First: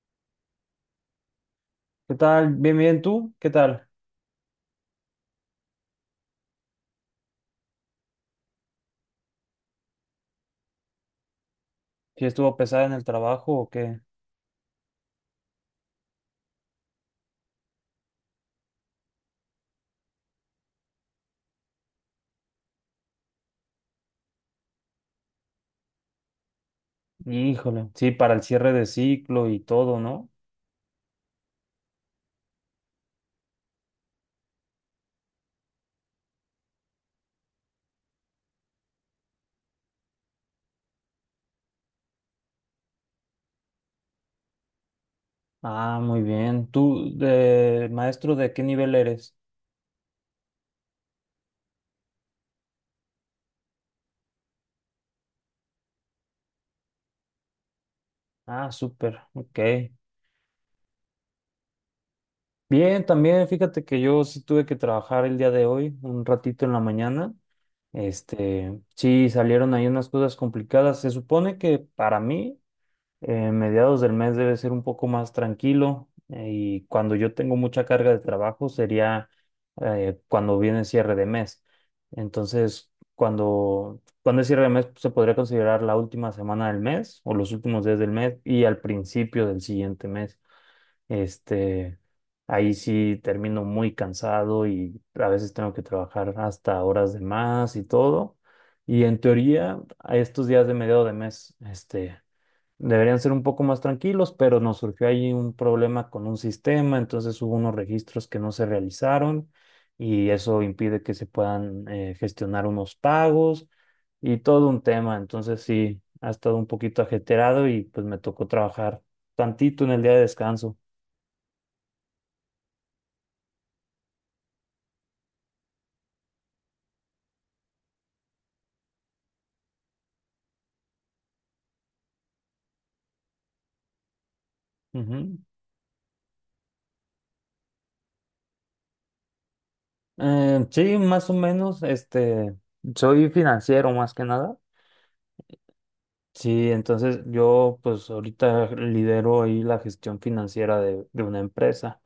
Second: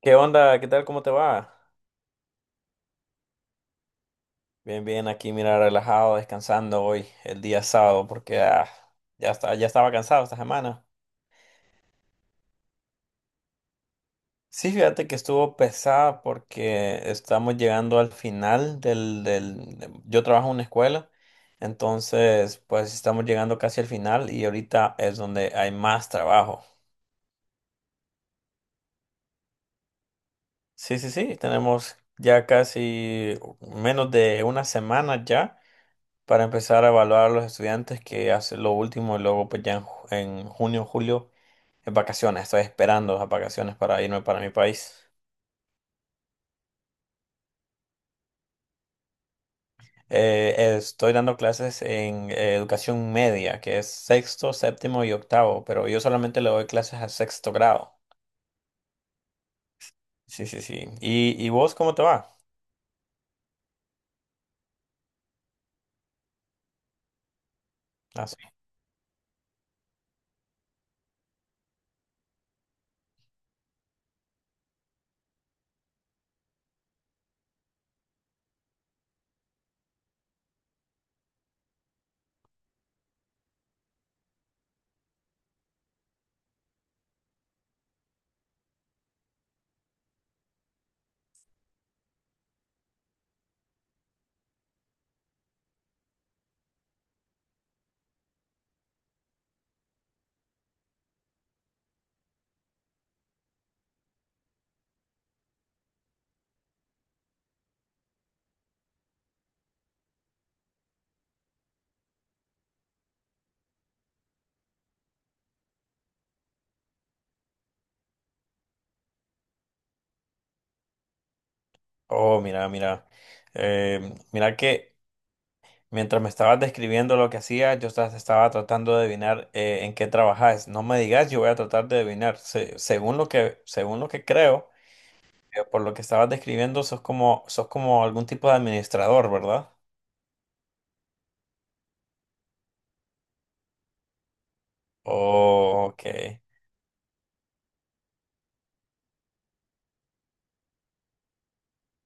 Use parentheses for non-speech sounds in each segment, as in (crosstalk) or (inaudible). ¿Qué onda? ¿Qué tal? ¿Cómo te va? ¿Qué tal? Bien, bien, ¿tú? ¿Qué tal? Bien, bien, aquí mira, relajado, descansando hoy, el día sábado, porque ya está, ya estaba cansado esta semana. ¿Si estuvo pesada en el trabajo o qué? Sí, fíjate que estuvo pesada porque estamos llegando al final. Yo trabajo en una escuela, entonces pues estamos llegando casi al final y ahorita es donde hay más trabajo. Híjole, sí, para el cierre de ciclo y todo, ¿no? Sí, sí, sí, tenemos ya casi menos de una semana ya para empezar a evaluar a los estudiantes que hacen lo último y luego pues ya en junio, julio, en vacaciones. Estoy esperando las vacaciones para irme para mi país. Ah, muy bien. ¿Tú, de maestro, de qué nivel eres? Estoy dando clases en educación media, que es sexto, séptimo y octavo, pero yo solamente le doy clases a sexto grado. Ah, súper, ok. Sí, sí, sí. ¿Y vos cómo te va? Bien, también fíjate que yo sí tuve que trabajar el día de hoy, un ratito en la mañana. Ah, sí. Sí, salieron ahí unas cosas complicadas. Se supone que para mí mediados del mes debe ser un poco más tranquilo y cuando yo tengo mucha carga de trabajo sería cuando viene el cierre de mes. Entonces, cuando es cierre de mes pues, se podría considerar la última semana del mes o los últimos días del mes y al principio del siguiente mes. Este, ahí sí termino muy cansado y a veces tengo que trabajar hasta horas de más y todo. Y en teoría, a estos días de mediado de mes, deberían ser un poco más tranquilos, pero nos surgió ahí un problema con un sistema, entonces hubo unos registros que no se realizaron y eso impide que se puedan gestionar unos pagos y todo un tema. Entonces sí, ha estado un poquito ajetreado y pues me tocó trabajar tantito en el día de descanso. Oh, mira, mira. Eh, mira que... Mientras me estabas describiendo lo que hacías, yo estaba tratando de adivinar en qué trabajas. No me digas, yo voy a tratar de adivinar. Según lo que creo, Ujú. Por lo que estabas describiendo, sos como algún tipo de administrador, ¿verdad? Sí, más o menos, soy financiero más que nada. Oh, ok. Sí, entonces yo pues ahorita lidero ahí la gestión financiera de una empresa.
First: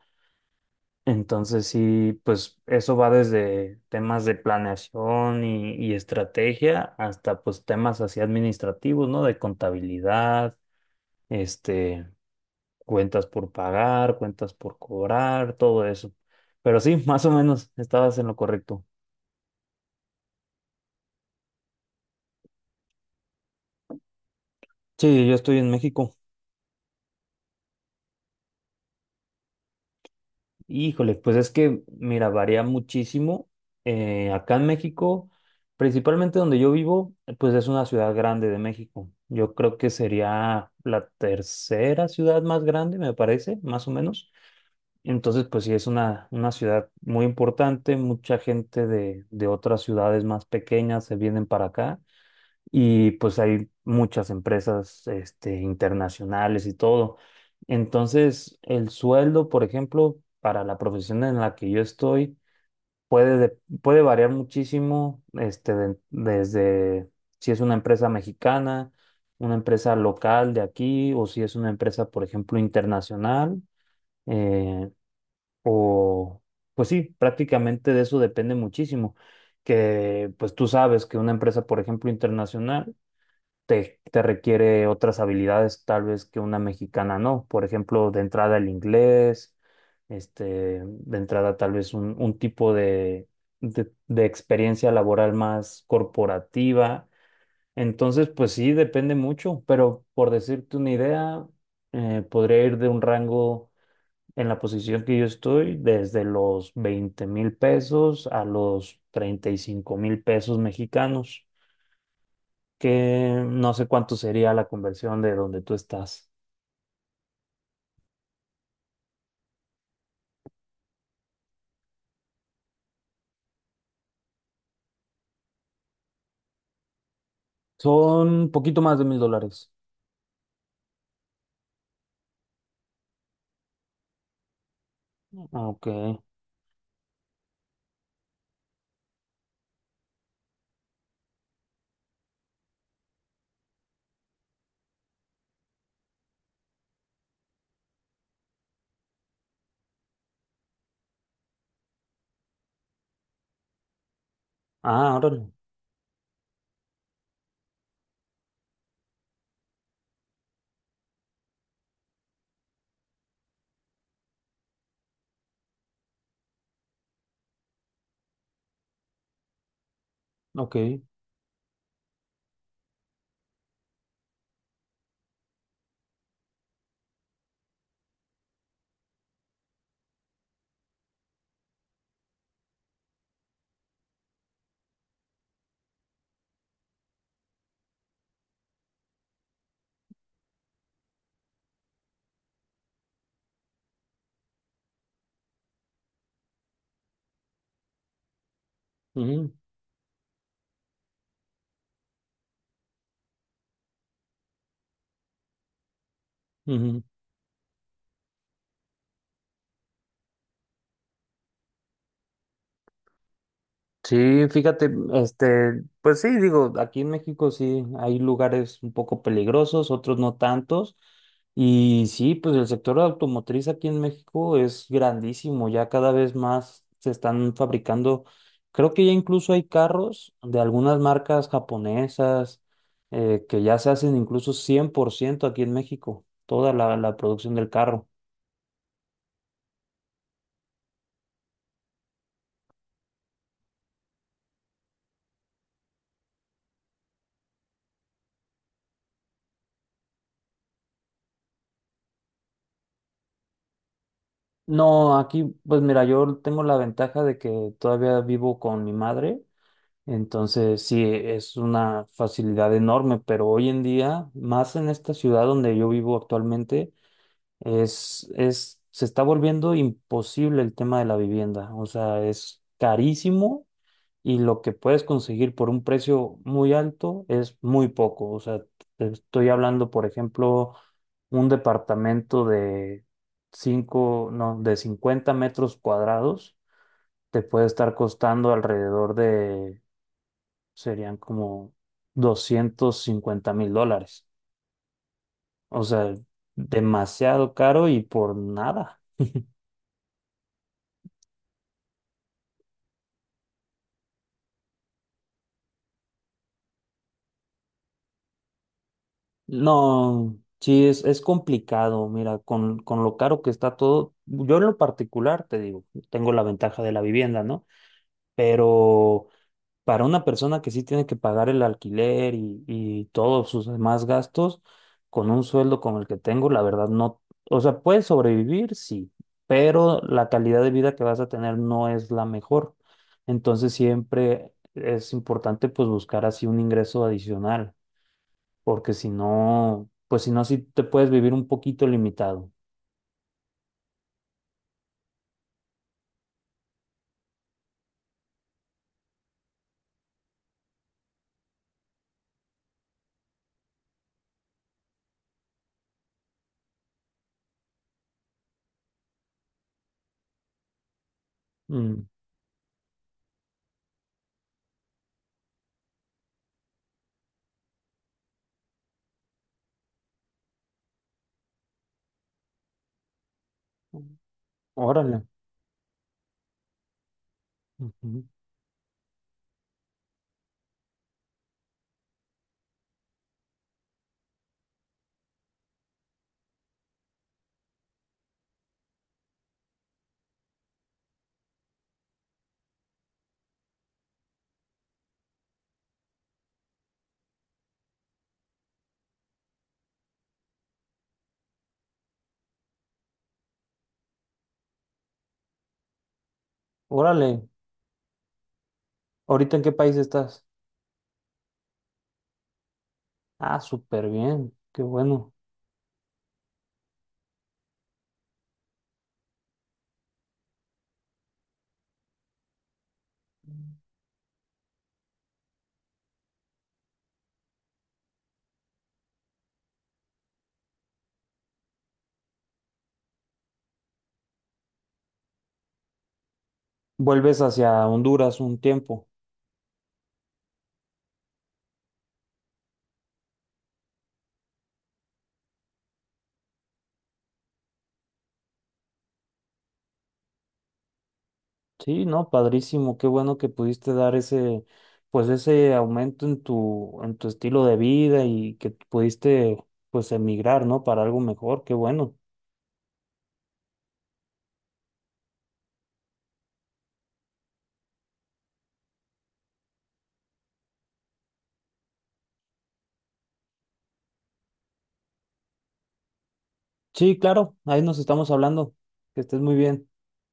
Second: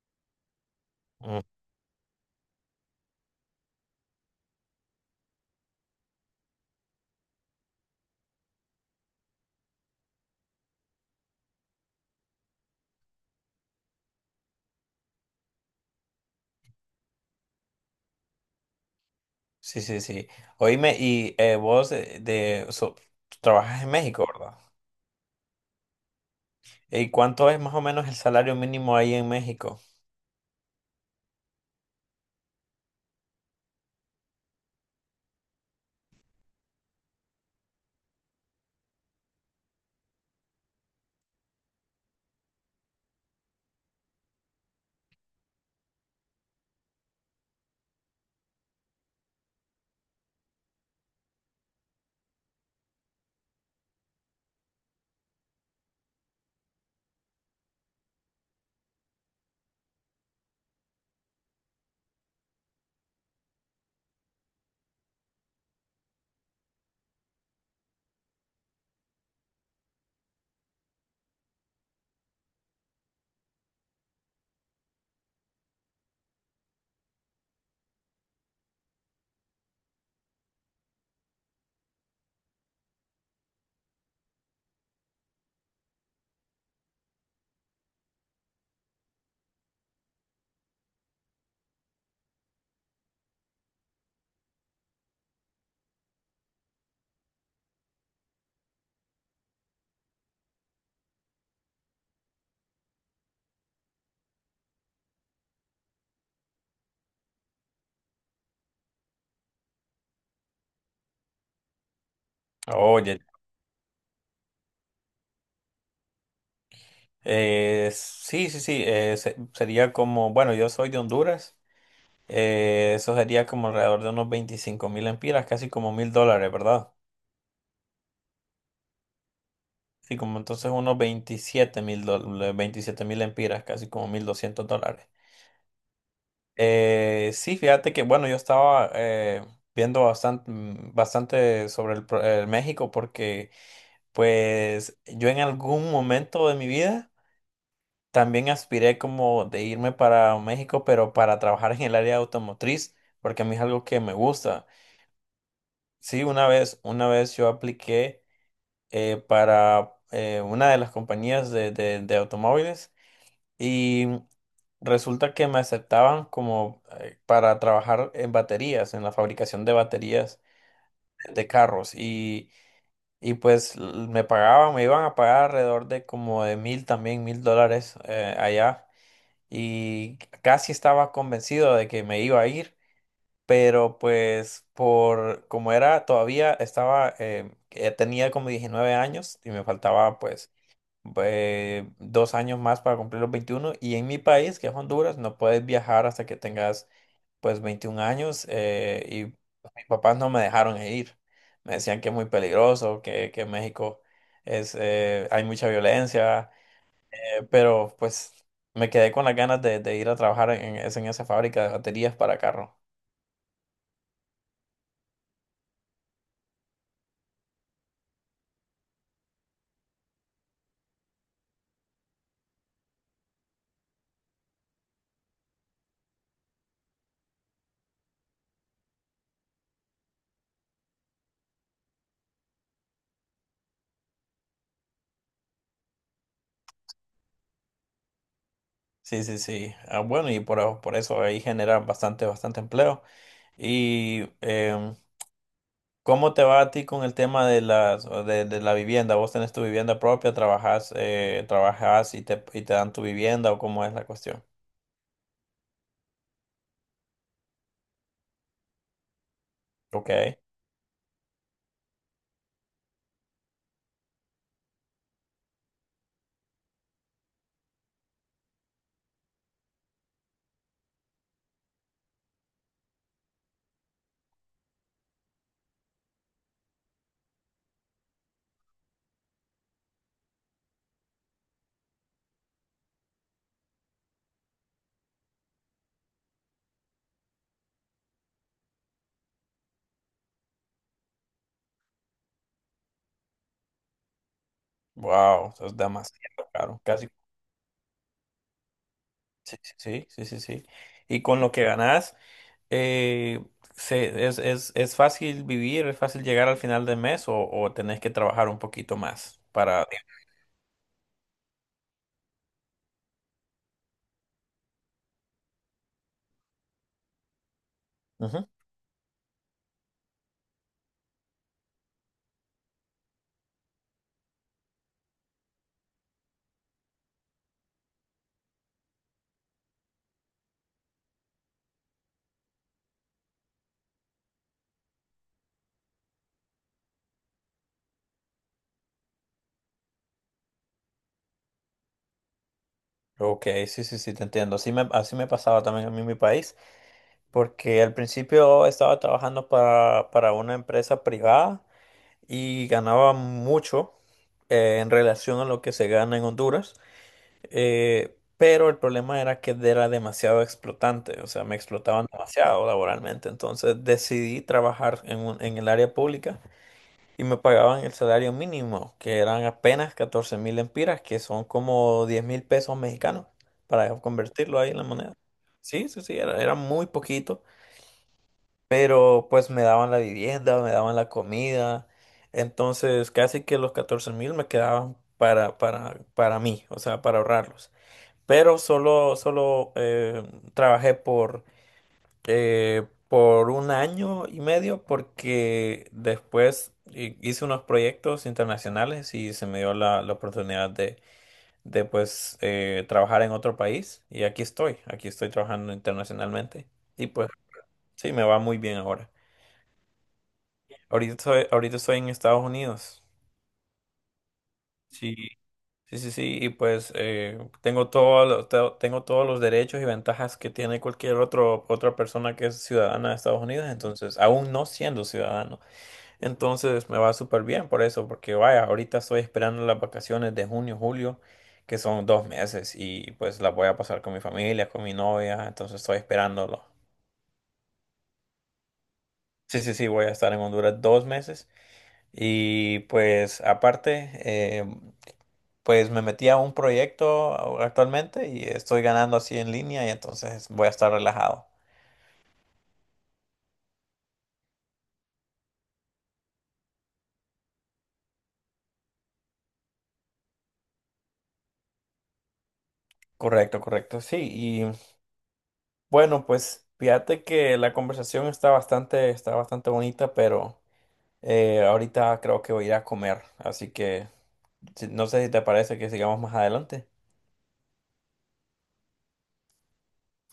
Mm, Entonces sí, pues eso va desde temas de planeación y estrategia hasta pues temas así administrativos, ¿no? De contabilidad, este, cuentas por pagar, cuentas por cobrar, todo eso. Pero sí, (laughs) más o menos estabas en lo correcto. sí, sí, sí. Oíme, y vos trabajas en México, ¿verdad? Sí, yo estoy en México. ¿Y cuánto es más o menos el salario mínimo ahí en México? Híjole, pues es que, mira, varía muchísimo. Acá en México, principalmente donde yo vivo, pues es una ciudad grande de México. Yo creo que sería la tercera ciudad más grande, me parece, más o menos. Entonces, pues sí, es una ciudad muy importante. Mucha gente de otras ciudades más pequeñas se vienen para acá y pues hay muchas empresas internacionales y todo. Entonces, el sueldo, por ejemplo, para la profesión en la que yo estoy, puede variar muchísimo desde si es una empresa mexicana, una empresa local de aquí, o si es una empresa, por ejemplo, internacional, eh, o pues sí, prácticamente de eso depende muchísimo. Que pues tú sabes que una empresa, por ejemplo, internacional, te requiere otras habilidades tal vez que una mexicana no. Por ejemplo, de entrada el inglés, de entrada tal vez un tipo de experiencia laboral más corporativa. Entonces, pues sí, depende mucho, pero por decirte una idea, podría ir de un rango en la posición que yo estoy desde los 20.000 pesos a los 35.000 pesos mexicanos Oye, que no sé cuánto sería la conversión de donde tú estás. Sí, sí, sí. Sería como, bueno, yo soy de Honduras. Eso sería como alrededor de unos 25,000 empiras, casi como $1,000, ¿verdad? Son un poquito más de 1.000 dólares. Sí, como entonces unos $27,000, 27,000 empiras, casi como $1,200. Ok. Sí, fíjate que, bueno, yo estaba viendo bastante, bastante sobre el México porque, pues, yo en algún momento de mi vida también aspiré como de irme para México, pero para trabajar en el área automotriz, porque a mí es algo que me gusta. Ah, órale. Sí, una vez yo apliqué para una de las compañías de automóviles y resulta que me aceptaban como para trabajar en baterías, en la fabricación de baterías Ok. de carros y, pues me iban a pagar alrededor de como de mil también, $1,000 allá y casi estaba convencido de que me iba a ir. Pero pues por como era todavía estaba tenía como 19 años y me faltaba pues 2 años más para cumplir los 21 y en mi país, que es Honduras, no puedes viajar hasta que tengas pues 21 años y Ujú, pues, mis papás no me dejaron ir. Me decían que es muy peligroso, que México hay mucha violencia, ujú. Pero pues me quedé con las ganas de ir a trabajar en esa fábrica de baterías para carro. Sí, fíjate, pues sí, digo, aquí en México sí hay lugares un poco peligrosos, otros no tantos, y sí, pues el sector automotriz aquí en México es grandísimo, ya cada vez más se están fabricando, creo que ya incluso hay carros de algunas marcas japonesas que ya se hacen incluso 100% aquí en México, toda la, la producción del carro. Sí, sí, sí. Ah, bueno, y por eso ahí generan bastante, bastante empleo. Y ¿cómo te va a ti con el tema de de la vivienda? ¿Vos tenés tu vivienda propia, trabajas y te dan tu vivienda o cómo es la cuestión? No, aquí, pues mira, yo tengo la ventaja de que todavía vivo con mi madre. Ok, Entonces, sí, es una facilidad enorme, pero hoy en día, más en esta ciudad donde yo vivo actualmente, se está volviendo imposible el tema de la vivienda. O sea, es carísimo y lo que puedes conseguir por un precio muy alto es muy poco. O sea, te estoy hablando, por ejemplo, un departamento de 50 metros cuadrados te puede estar costando alrededor de serían como 250.000 dólares. wow, eso es O sea, demasiado caro, casi, demasiado caro y por nada. sí, sí, sí, sí, sí. Y con lo que ganás, eh, ¿es fácil vivir, es fácil llegar al final del mes o tenés que trabajar un poquito más para...? No, sí, es complicado. Mira, con lo caro que está todo, yo en lo particular, te digo, tengo la ventaja de la vivienda, ¿no? Ujú. Pero para una persona que sí tiene que pagar el alquiler y todos sus demás gastos, con un sueldo como el que tengo, la verdad no, o sea, puedes sobrevivir, sí, pero la calidad de vida que vas a tener no es la mejor. Entonces siempre es importante pues buscar así un ingreso adicional, porque si no, pues si no, sí te puedes vivir un poquito limitado. Ok, sí, sí, sí, te entiendo. Así me pasaba también a mí en mi país. Porque al principio estaba trabajando para una empresa privada y ganaba mucho en relación a lo que se gana en Honduras, pero el problema era que era demasiado explotante, o sea, me Mm. explotaban demasiado laboralmente, entonces decidí trabajar en el área pública y me pagaban el salario mínimo, que eran apenas 14,000 empiras, que son como 10,000 pesos mexicanos, para convertirlo ahí en la moneda. Órale. Sí, sí, sí, era muy poquito Ujú. pero pues me daban la vivienda, me daban la comida, entonces casi que los 14,000 me quedaban para mí, o sea, para ahorrarlos. Pero solo trabajé por un año y medio porque después hice unos proyectos internacionales y se me dio la oportunidad de pues trabajar en otro país y aquí estoy trabajando internacionalmente y pues Órale. sí, me va muy bien ahora. ¿Ahorita en qué país estás? Ahorita estoy en Estados Unidos. Ah, súper bien. Qué Sí, bueno. sí, sí, sí, y pues tengo todos los derechos y ventajas que tiene cualquier otro, otra persona que es ciudadana de Estados Unidos, entonces, aún no siendo ciudadano. Entonces me va súper bien por eso, porque vaya, ahorita estoy esperando las vacaciones de junio, julio, que son 2 meses, y pues las voy a pasar con mi familia, con mi novia, entonces estoy esperándolo. Vuelves hacia Honduras un tiempo. Sí, sí, sí, voy a estar en Honduras 2 meses. Y pues aparte, pues me metí a un proyecto actualmente y estoy ganando así en línea y entonces voy a estar relajado. Sí, no, padrísimo, qué bueno que pudiste dar ese, pues ese aumento en tu estilo de vida y que pudiste, pues emigrar, ¿no? Para algo mejor, qué bueno. Correcto, correcto, sí. Y bueno, pues fíjate que la conversación está bastante, bonita, pero ahorita creo que voy a ir a comer. Así que no sé si te parece que sigamos más adelante. Sí, claro, ahí nos estamos hablando. Que estés muy bien.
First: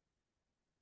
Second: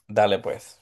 Dale pues.